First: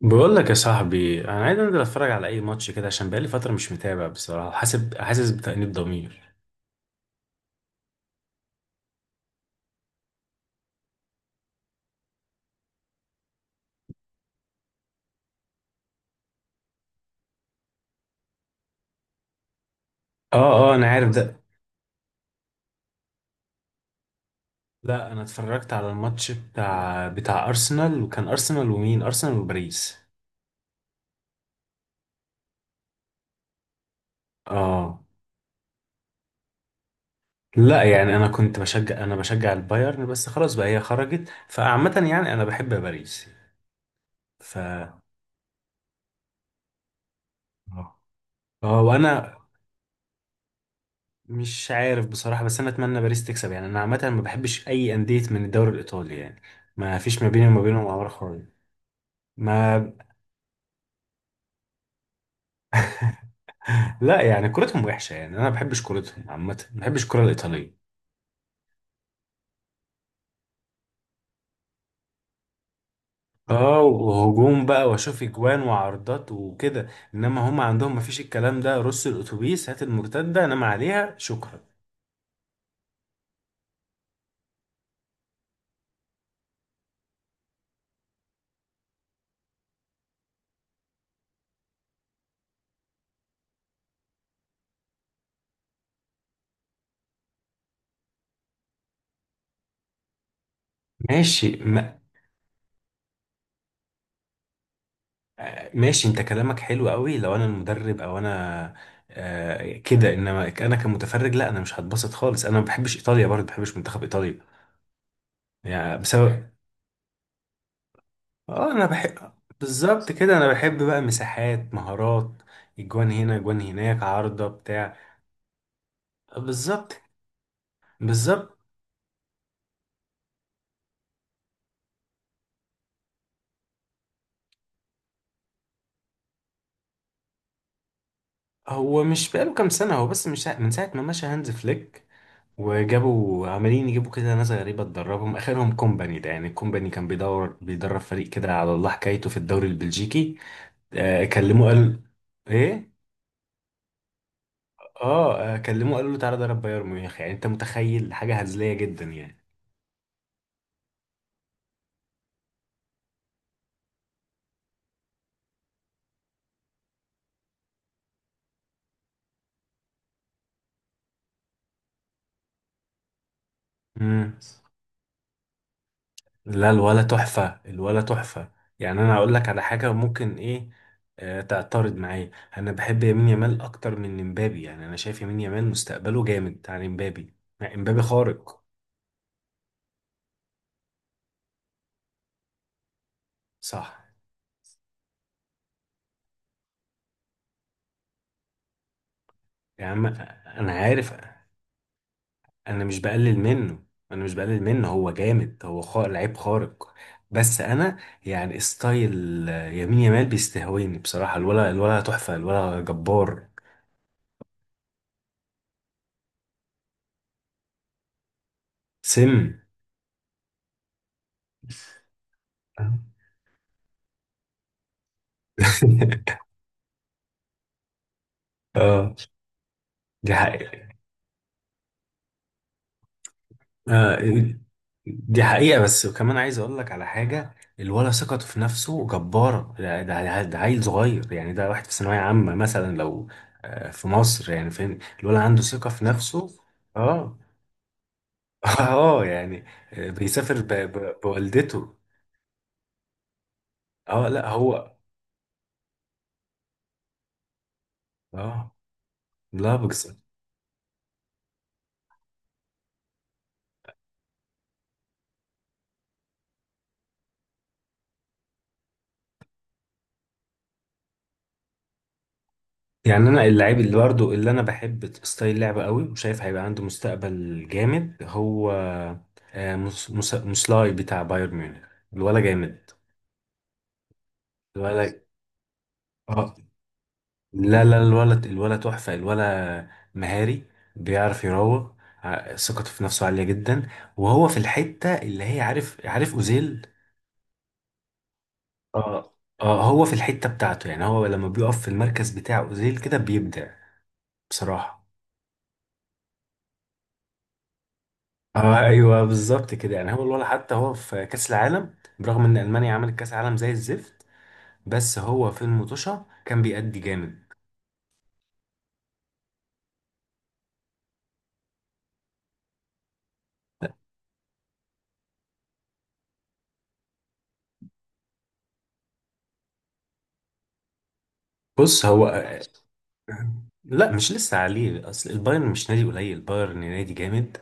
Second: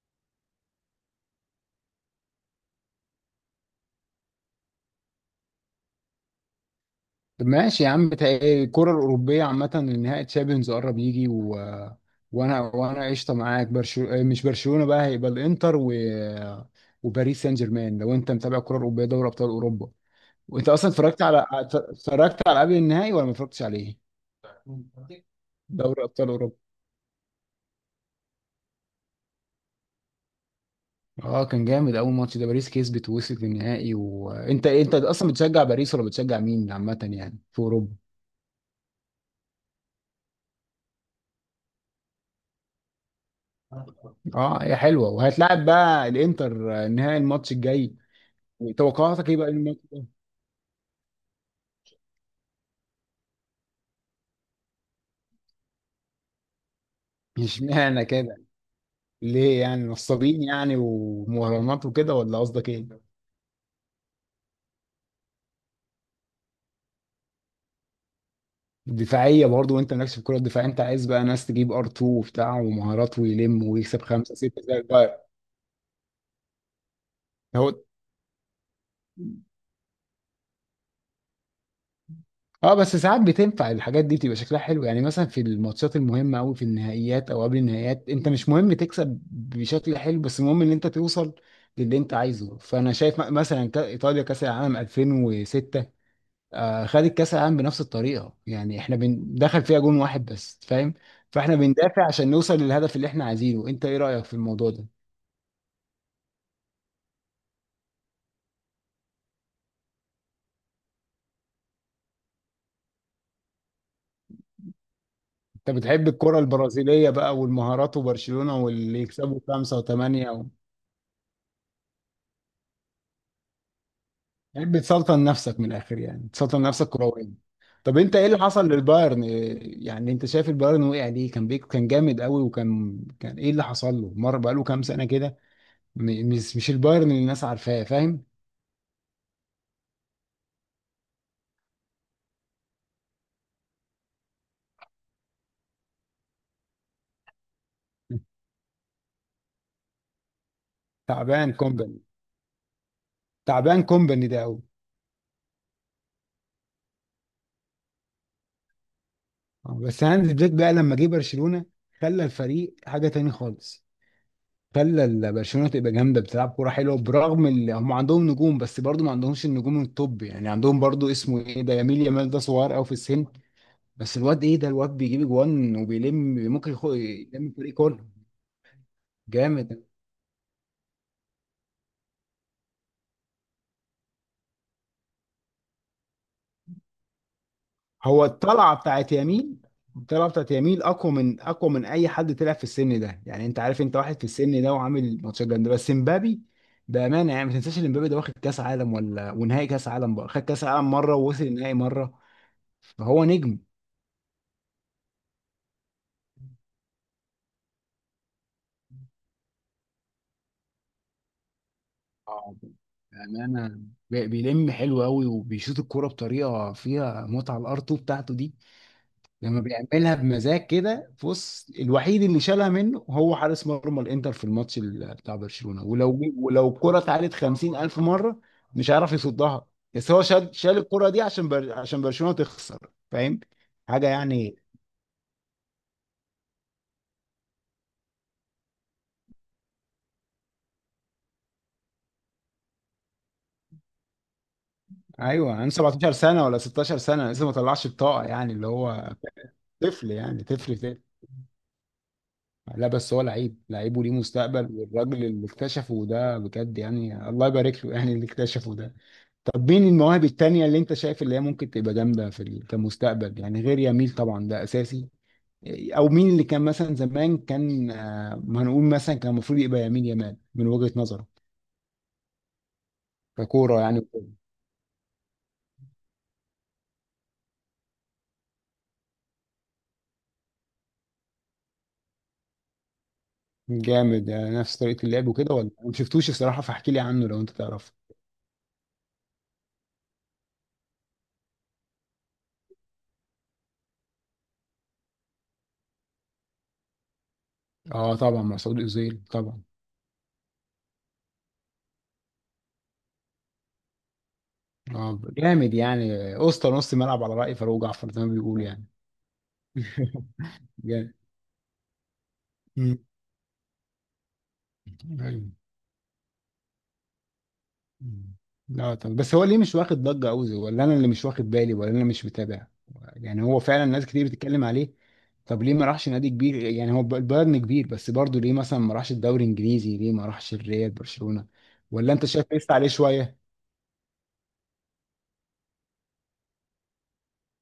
بقول لك يا صاحبي انا عايز انزل اتفرج على اي ماتش كده، عشان بقالي فتره مش متابع بصراحه. حاسب حاسس بتأنيب ضمير. طب ماشي يا عم. بتاع إيه، الكرة الأوروبية عامة. نهائي تشامبيونز قرب يجي وأنا قشطة معاك. برشلونة إيه، مش برشلونة بقى. هيبقى الإنتر وباريس سان جيرمان، لو أنت متابع الكرة الأوروبية، دوري أبطال أوروبا. اه وأنت اه انا أصلا عارف اتفرجت ده. على اتفرجت على قبل النهائي، ولا ما اتفرجتش عليه؟ لا انا اتفرجت على دوري أبطال الماتش أوروبا. بتاع ارسنال، وكان ارسنال ومين؟ ارسنال وباريس. أه، كان جامد أول ماتش ده. باريس كسبت ووصلت للنهائي. وأنت اه أصلا بتشجع باريس، ولا بتشجع مين عامة يعني في لا أوروبا؟ يعني انا بشجع البايرن، بس خلاص بقى هي خرجت، فعامه يعني انا بحب باريس. ف اه، هي اه حلوه، وهتلاعب بقى الانتر، آه، نهائي الماتش الجاي. آه، توقعاتك وانا ايه بقى للماتش ده؟ مش عارف بصراحه، بس انا اتمنى باريس تكسب. يعني انا عامه ما بحبش اي انديه من الدوري الايطالي يعني. ما فيش ما بيني وما مش بينهم معنى عوار كده خالص. ليه، يعني ما نصابين يعني ومهرجانات وكده، ولا قصدك ايه؟ لا يعني كورتهم وحشة يعني، أنا ما بحبش كورتهم عامة، ما بحبش الكورة الإيطالية. دفاعيه برضه، وانت مالكش في الكره الدفاعيه. انت عايز بقى ناس تجيب ار 2 وبتاع ومهارات، ويلم اه، ويكسب خمسه سته وهجوم زي بقى البايرن. واشوف اجوان وعرضات وكده. انما هم هو عندهم ما فيش الكلام ده، رص الاتوبيس هات المرتده انام عليها، شكرا. اه، بس ساعات بتنفع الحاجات دي. بتبقى شكلها حلو يعني. مثلا في الماتشات المهمه قوي، في النهائيات او قبل النهائيات، انت مش مهم تكسب بشكل حلو، بس المهم ان انت توصل للي انت عايزه. فانا شايف مثلا ايطاليا كاس العالم 2006، آه، خدت كاس العالم بنفس الطريقه. يعني احنا دخل فيها جون واحد بس، فاهم. فاحنا ماشي ما بندافع عشان نوصل للهدف اللي احنا عايزينه. انت ايه رايك في الموضوع ده؟ ماشي انت كلامك حلو قوي لو انا المدرب او انا آه كده. انما انا كمتفرج لا، انا مش هتبسط خالص، انا ما بحبش ايطاليا برضه، ما بحبش منتخب ايطاليا. انت يعني بتحب الكره بسبب البرازيليه بقى والمهارات وبرشلونه اه انا واللي بحب، يكسبوا خمسه بالظبط وثمانيه. كده. انا بحب بقى مساحات، مهارات، اجوان هنا اجوان هناك، عارضة يعني بتاع. بتسلطن نفسك من الاخر، يعني بتسلطن نفسك بالظبط. كرويا. طب انت، ايه اللي بالظبط. حصل للبايرن يعني؟ انت شايف البايرن وقع ليه؟ كان بيك، كان جامد قوي، وكان ايه اللي حصل له؟ مره بقاله كام سنه كده، مش البايرن اللي الناس عارفاه، فاهم. هو مش بقاله كام سنة، هو بس مش من ساعة ما مشى هانز فليك وجابوا عمالين يجيبوا كده ناس غريبة تدربهم، آخرهم كومباني ده. يعني الكومباني كان بيدور بيدرب فريق كده على الله حكايته في الدوري البلجيكي، آه تعبان كلموه قال كومباني. ايه تعبان كومباني ده قوي. اه آه، كلموه قالوا له تعالى درب بايرن ميونخ. يعني انت متخيل حاجة هزلية جدا يعني. آه، بس هانز فليك بقى لما جه برشلونه، خلى الفريق حاجه تاني خالص. خلى برشلونه تبقى جامده، بتلعب كوره حلوه، برغم اللي هم عندهم نجوم، بس برضو ما عندهمش النجوم التوب. يعني عندهم برضو، اسمه ايه ده، يميل يامال ده صغير قوي في السن. بس امم الواد ايه ده، الواد بيجيب اجوان وبيلم. لا، ممكن الولا يلم تحفة، الفريق كله. الولا تحفة. يعني أنا أقول لك على جامد. حاجة، ممكن إيه آه تعترض معايا؟ أنا بحب يمين يامال أكتر من إمبابي. يعني أنا شايف يمين يامال مستقبله جامد عن إمبابي. مع إمبابي هو خارق. الطلعه بتاعت يمين، الطلعه بتاعت يمين اقوى من اي حد طلع في السن ده. يعني انت عارف، انت صح. واحد في السن ده وعامل ماتشات جامده. بس مبابي بامانه، يعني ما تنساش ان مبابي ده واخد كاس عالم، ولا ونهائي يا كاس عم عالم بقى. خد كاس أنا عالم عارف، مره ووصل النهائي مره، أنا مش فهو بقلل نجم. منه. أنا مش بقلل منه، هو جامد، هو خارق، لعيب خارق. بس أنا يعني ستايل آه، يمين يامال بيستهويني بصراحة. الولا، الولا تحفة، اه، الولا جبار. بأمانة، بيلم حلو قوي، وبيشوط الكورة بطريقة فيها متعة. الار 2 بتاعته دي سم. لما بيعملها بمزاج كده، بص، الوحيد اللي شالها منه هو حارس مرمى الانتر في الماتش بتاع برشلونة. ولو الكرة اتعادت 50 ألف مرة مش هيعرف آه يصدها. بس هو دي شال حقيقة. الكرة دي عشان عشان برشلونة تخسر، فاهم، حاجة آه، يعني. دي حقيقة، بس وكمان عايز اقول لك على حاجة. الولد ثقته في نفسه جبارة. ده عيل صغير يعني، ده واحد في ثانوية عامة مثلا، لو آه، في مصر يعني فاهم. الولد ايوه، عنده عنده ثقة في 17 سنة نفسه. ولا 16 سنة اه لسه، ما طلعش الطاقة يعني. اللي هو اه يعني آه، طفل يعني، بيسافر طفل طفل. بوالدته. لا بس هو لعيب، لعيب وليه اه لا مستقبل. هو والراجل اللي اكتشفه ده بجد يعني، الله يبارك له، يعني اللي اه اكتشفه ده. طب لا مين بجس. المواهب التانية اللي انت شايف اللي هي ممكن تبقى جامدة في كمستقبل يعني، غير يميل طبعا ده اساسي؟ او مين اللي كان مثلا زمان، كان، آه، ما هنقول مثلا، كان المفروض يبقى يميل يمال من وجهة نظرك؟ يعني انا اللعيب ككورة اللي يعني وكده. برضه اللي انا بحب ستايل لعبه قوي وشايف هيبقى عنده مستقبل جامد هو آه، مسلاي بتاع بايرن ميونخ. الولا جامد، جامد، آه، نفس طريقة الولا اللعب وكده، ولا ما شفتوش اه الصراحة؟ فاحكي لي عنه لو انت لا تعرف. لا، الولد، الولد تحفة، الولد مهاري، بيعرف يروق. ثقته في نفسه عالية جدا. وهو في الحتة اللي هي، عارف عارف أوزيل؟ اه طبعا، مسعود اوزيل اه. طبعا. اه هو في الحتة بتاعته. يعني هو لما بيقف في المركز بتاع أوزيل كده بيبدع بصراحة. اه، جامد يعني. اسطى نص ملعب على رأي فاروق جعفر زي ما بيقول اه يعني. ايوه بالظبط كده. يعني هو الولد حتى هو جامد. في كأس العالم، برغم ان ألمانيا مم. عملت كأس عالم زي الزفت، بس أيوة. هو في المطوشة كان بيأدي جامد. مم. لا طب، بس هو ليه مش واخد ضجة أوي، ولا أنا اللي مش واخد بالي، ولا أنا مش متابع؟ يعني هو فعلا ناس كتير بتتكلم عليه. طب ليه ما راحش نادي كبير يعني؟ هو البايرن كبير بس برضه، ليه مثلا ما راحش الدوري الإنجليزي؟ ليه ما راحش الريال، برشلونة؟ بص ولا أنت هو شايف لسه عليه شوية؟ لا مش لسه عليه. اصل البايرن مش نادي قليل، البايرن نادي جامد،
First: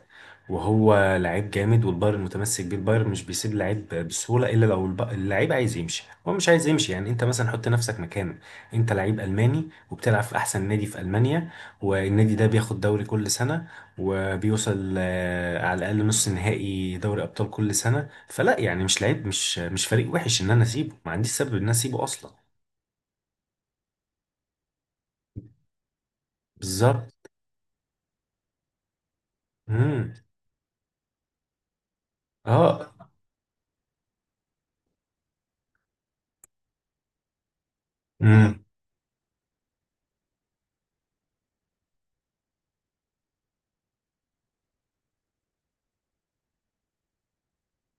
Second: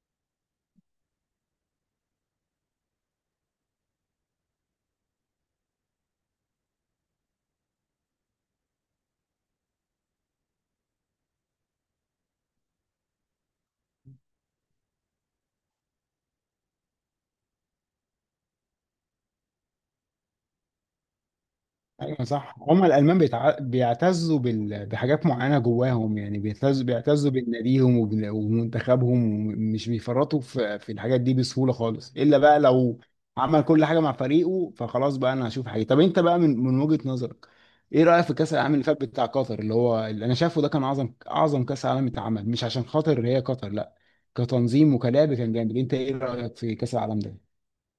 وهو لعيب جامد، والبايرن متمسك بيه. البايرن مش بيسيب لعيب بسهوله، الا لو اللعيب عايز يمشي، هو مش عايز يمشي. يعني انت مثلا حط نفسك مكانه، انت لعيب الماني وبتلعب في احسن نادي في المانيا، والنادي ده بياخد دوري كل سنه، وبيوصل آه، على الاقل نص نهائي دوري ابطال كل سنه. فلا يعني، مش لعيب، مش فريق وحش ان انا اسيبه. ما عنديش سبب ان انا اسيبه ايوه اصلا. صح، هم الالمان بيعتزوا بحاجات معينه جواهم يعني، بيعتزوا بالظبط. بيعتزوا بناديهم ومنتخبهم. مش امم بيفرطوا في الحاجات دي بسهوله خالص، الا بقى اه لو عمل كل حاجه مع فريقه، فخلاص بقى، انا هشوف حاجه. طب انت بقى، من وجهه نظرك، ايه رايك في كاس مم. العالم اللي فات بتاع قطر؟ اللي هو اللي انا شايفه ده كان اعظم، اعظم كاس عالم اتعمل. مش عشان خاطر هي قطر، لا، كتنظيم وكلعب كان جامد. انت ايه رايك في كاس العالم ده؟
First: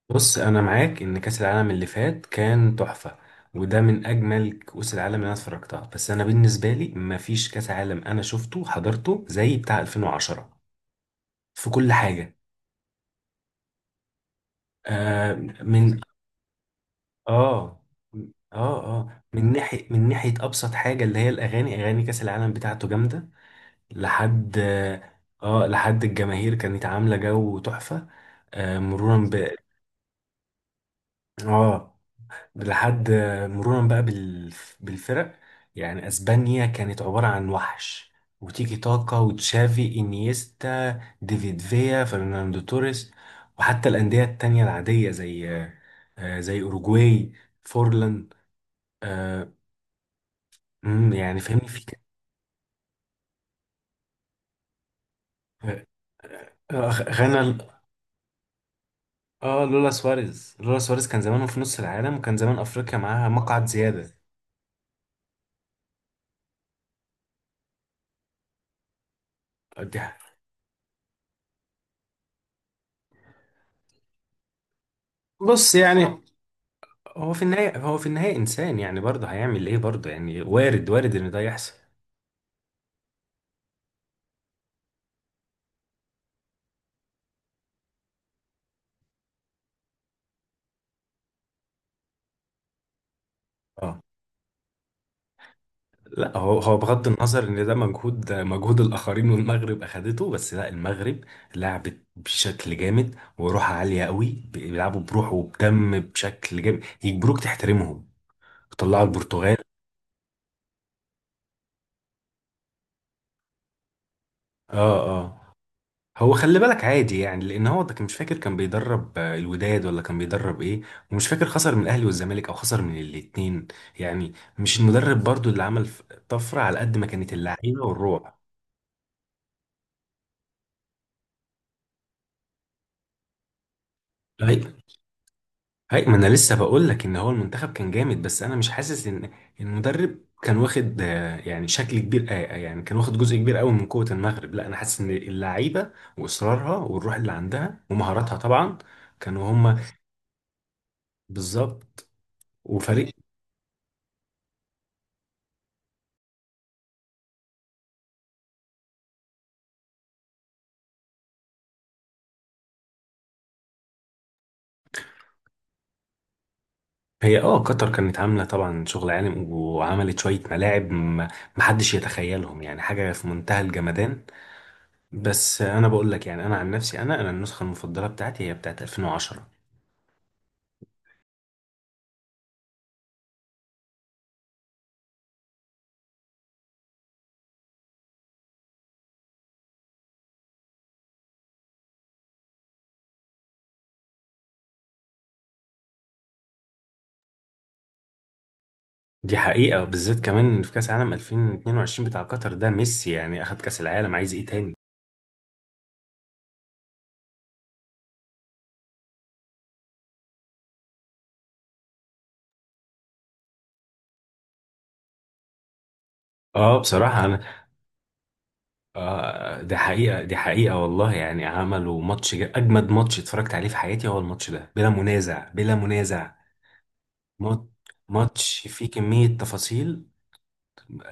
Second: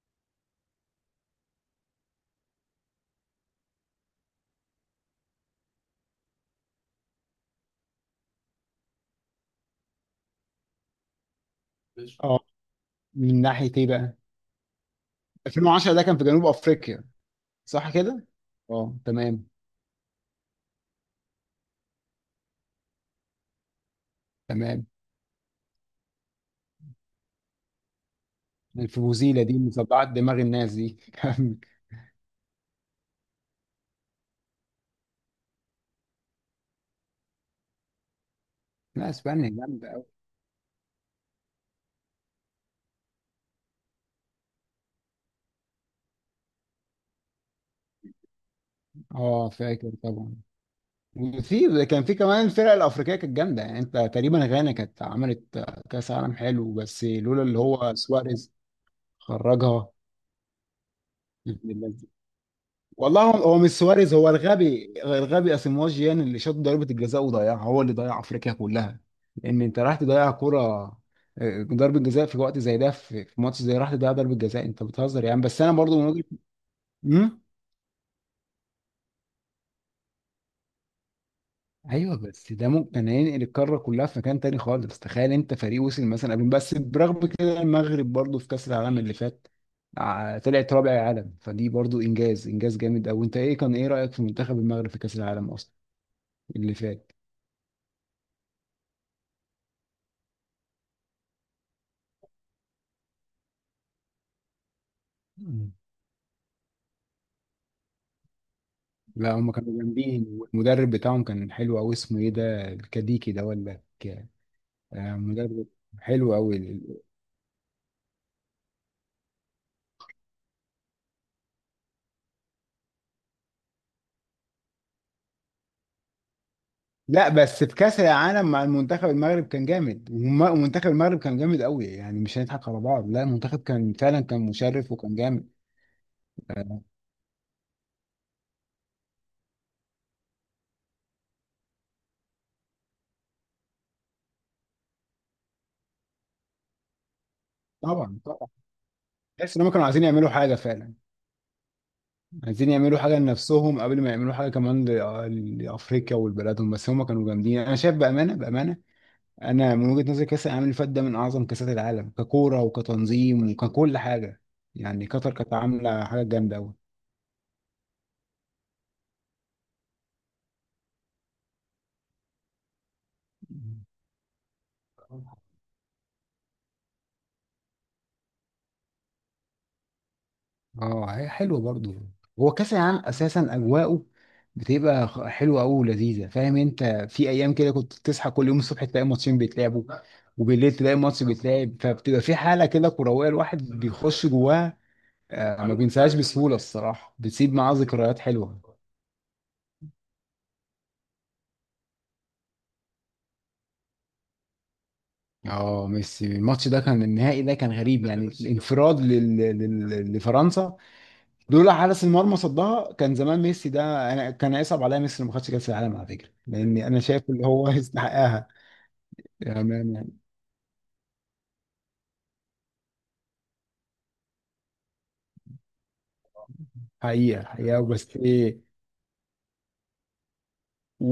بص انا معاك ان كاس العالم اللي فات كان تحفه، وده من اجمل كؤوس العالم اللي انا اتفرجتها. بس انا بالنسبه لي مفيش كاس عالم انا شفته حضرته زي بتاع 2010 في كل ماشي حاجه. اه. من ناحيه ايه بقى؟ آه 2010 من ده كان في جنوب افريقيا، اه صح كده؟ اه اه تمام. من ناحيه، من ناحيه ابسط حاجه اللي هي الاغاني. اغاني كاس العالم بتاعته جامده. لحد تمام. اه لحد الجماهير كانت عامله جو تحفه. آه مرورا ب، الفوزيلة دي مصدعة دماغ الناس دي. اه لحد، مرورا بقى بالفرق. يعني اسبانيا كانت عباره عن وحش، وتيكي لا، تاكا اسبانيا جامدة وتشافي قوي. انيستا ديفيد فيا فرناندو توريس. وحتى الانديه التانية العاديه زي آه، زي اوروجواي، فورلان اه آه، فاكر طبعا. مم، يعني فاهمني في وفي كان في كمان الفرق الافريقيه كانت جامده يعني. انت تقريبا غانا كانت عملت كاس عالم حلو، آه، بس لولا غانا. اللي هو سواريز اه لولا خرجها. سواريز، لولا سواريز كان زمانه في نص العالم، وكان زمان افريقيا والله، معاها هو مقعد مش سواريز، زياده. هو الغبي، الغبي اسيمواجيان اللي شاط ضربة الجزاء وضيعها، هو اللي ضيع افريقيا كلها. لان انت راح دي حاجة. تضيع كرة، آه، ضربة جزاء في وقت زي ده، في ماتش زي، راح تضيع ضربة جزاء، انت بتهزر يعني. بس انا بص برضو من يعني، وجهة. هو في امم. النهاية، هو في النهاية إنسان يعني، برضه هيعمل إيه برضه يعني. وارد، وارد إن ده يحصل. ايوه بس ده ممكن ينقل القارة كلها في مكان تاني خالص. تخيل انت فريق وصل مثلا قبل، بس برغم كده، المغرب برضو في كأس العالم اللي فات، آه، طلعت رابع العالم، فدي برضو انجاز، انجاز جامد قوي. انت ايه، كان ايه اه رأيك في منتخب المغرب في كأس العالم اصلا لا هو، اللي هو بغض فات؟ النظر إن ده مجهود، مجهود الآخرين والمغرب أخدته. بس لا، المغرب لعبت بشكل جامد وروح عالية قوي، بيلعبوا بروح وبدم بشكل جامد يجبروك تحترمهم، طلعوا لا هم البرتغال. كانوا جامدين، والمدرب بتاعهم كان حلو قوي، اسمه ايه ده الكديكي ده، ولا آه، اه اه. مدرب هو حلو قوي. خلي بالك عادي يعني، لان هو ده مش فاكر كان بيدرب آه، الوداد ولا كان بيدرب ايه، ومش فاكر خسر من الاهلي والزمالك او خسر من الاتنين. يعني مش المدرب برضو اللي عمل طفرة، على قد ما لا كانت بس في اللعيبة كاس والروح. العالم مع المنتخب، المغرب كان جامد، ومنتخب المغرب كان جامد قوي يعني. مش هنضحك على بعض، لا المنتخب كان فعلا كان هي مشرف وكان جامد. هي ما انا لسه آه، بقول لك ان هو المنتخب كان جامد، بس انا مش حاسس ان المدرب كان واخد آه، يعني شكل كبير آه، آه، يعني كان واخد جزء كبير قوي من قوة المغرب. لا انا حاسس ان اللعيبة واصرارها والروح اللي عندها طبعا ومهاراتها طبعا. طبعا كانوا تحس ان هم هما. كانوا عايزين يعملوا حاجه فعلا. بالظبط. عايزين يعملوا وفريق حاجه لنفسهم، قبل ما يعملوا حاجه كمان لافريقيا ولبلادهم. بس هم كانوا جامدين انا شايف، بامانه بامانه. انا من وجهة نظري، كاس العالم اللي فات ده من اعظم كاسات العالم، ككوره وكتنظيم وككل حاجه. يعني قطر كانت عامله حاجه جامده قوي. هي اه قطر كانت عاملة طبعا شغل عالم، وعملت شوية ملاعب محدش يتخيلهم يعني، حاجة في منتهى الجمدان. بس انا بقول لك يعني، انا عن نفسي انا النسخة المفضلة بتاعتي هي بتاعت 2010. اه هي حلوه برضو. هو كاس العالم اساسا اجواءه بتبقى حلوه قوي ولذيذه، فاهم انت؟ في ايام كده كنت تصحى كل يوم الصبح تلاقي ماتشين بيتلعبوا، وبالليل تلاقي ماتش بيتلعب. فبتبقى في حاله كده كرويه الواحد بيخش جواها. آه، ما بينساهاش بسهوله الصراحه. بتسيب معاه ذكريات حلوه. دي حقيقة، بالذات كمان إن في كأس عالم 2022 بتاع قطر ده ميسي يعني اخد كأس العالم، عايز ايه تاني؟ اه، ميسي الماتش ده، كان النهائي ده كان غريب، لا يعني. ميسي كان الانفراد لفرنسا. لولا حارس المرمى صدها، كان زمان ميسي ده. انا كان هيصعب عليا ميسي لو ما خدش كاس العالم على فكره، اه لان انا بصراحة شايف انا اللي هو يستحقها. آه دي تمام يعني. حقيقة، دي حقيقة والله. يعني عملوا ماتش اجمد ماتش اتفرجت عليه في حياتي هو الماتش ده، بلا منازع، بلا منازع. حقيقه مات- حقيقه، بس ايه، ماتش فيه كمية تفاصيل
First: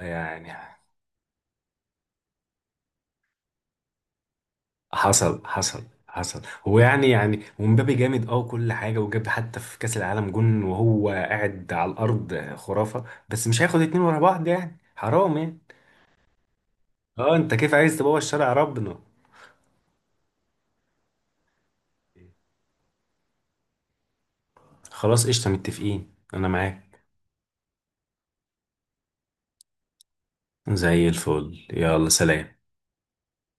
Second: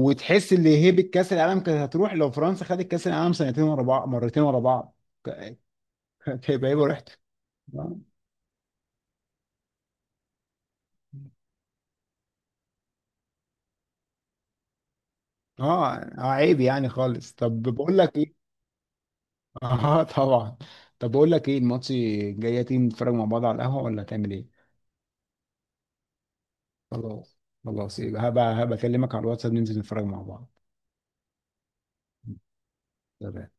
يعني. ان هيبه كاس العالم كانت هتروح لو فرنسا خدت كاس العالم سنتين ورا بعض، مرتين ورا بعض. حصل، ك- حصل، حصل. كانت هيبقى هو هيبه يعني ريحته. يعني ومبابي اه، جامد اه كل حاجه، وجاب حتى في كاس العالم جون وهو قاعد على الارض، خرافه. بس مش هياخد اتنين ورا بعض يعني، حرام يعني. آه، عيب يعني خالص. اه انت طب كيف عايز بقول لك تبوظ إيه، شرع ربنا؟ اه طبعا. طب بقول لك ايه، الماتش جايه، تيجي نتفرج مع بعض على القهوه، ولا تعمل ايه؟ خلاص قشطه، متفقين، انا معاك. خلاص. خلاص يبقى هبقى اكلمك على الواتساب ننزل نتفرج مع بعض. زي الفل، يلا سلام. تمام.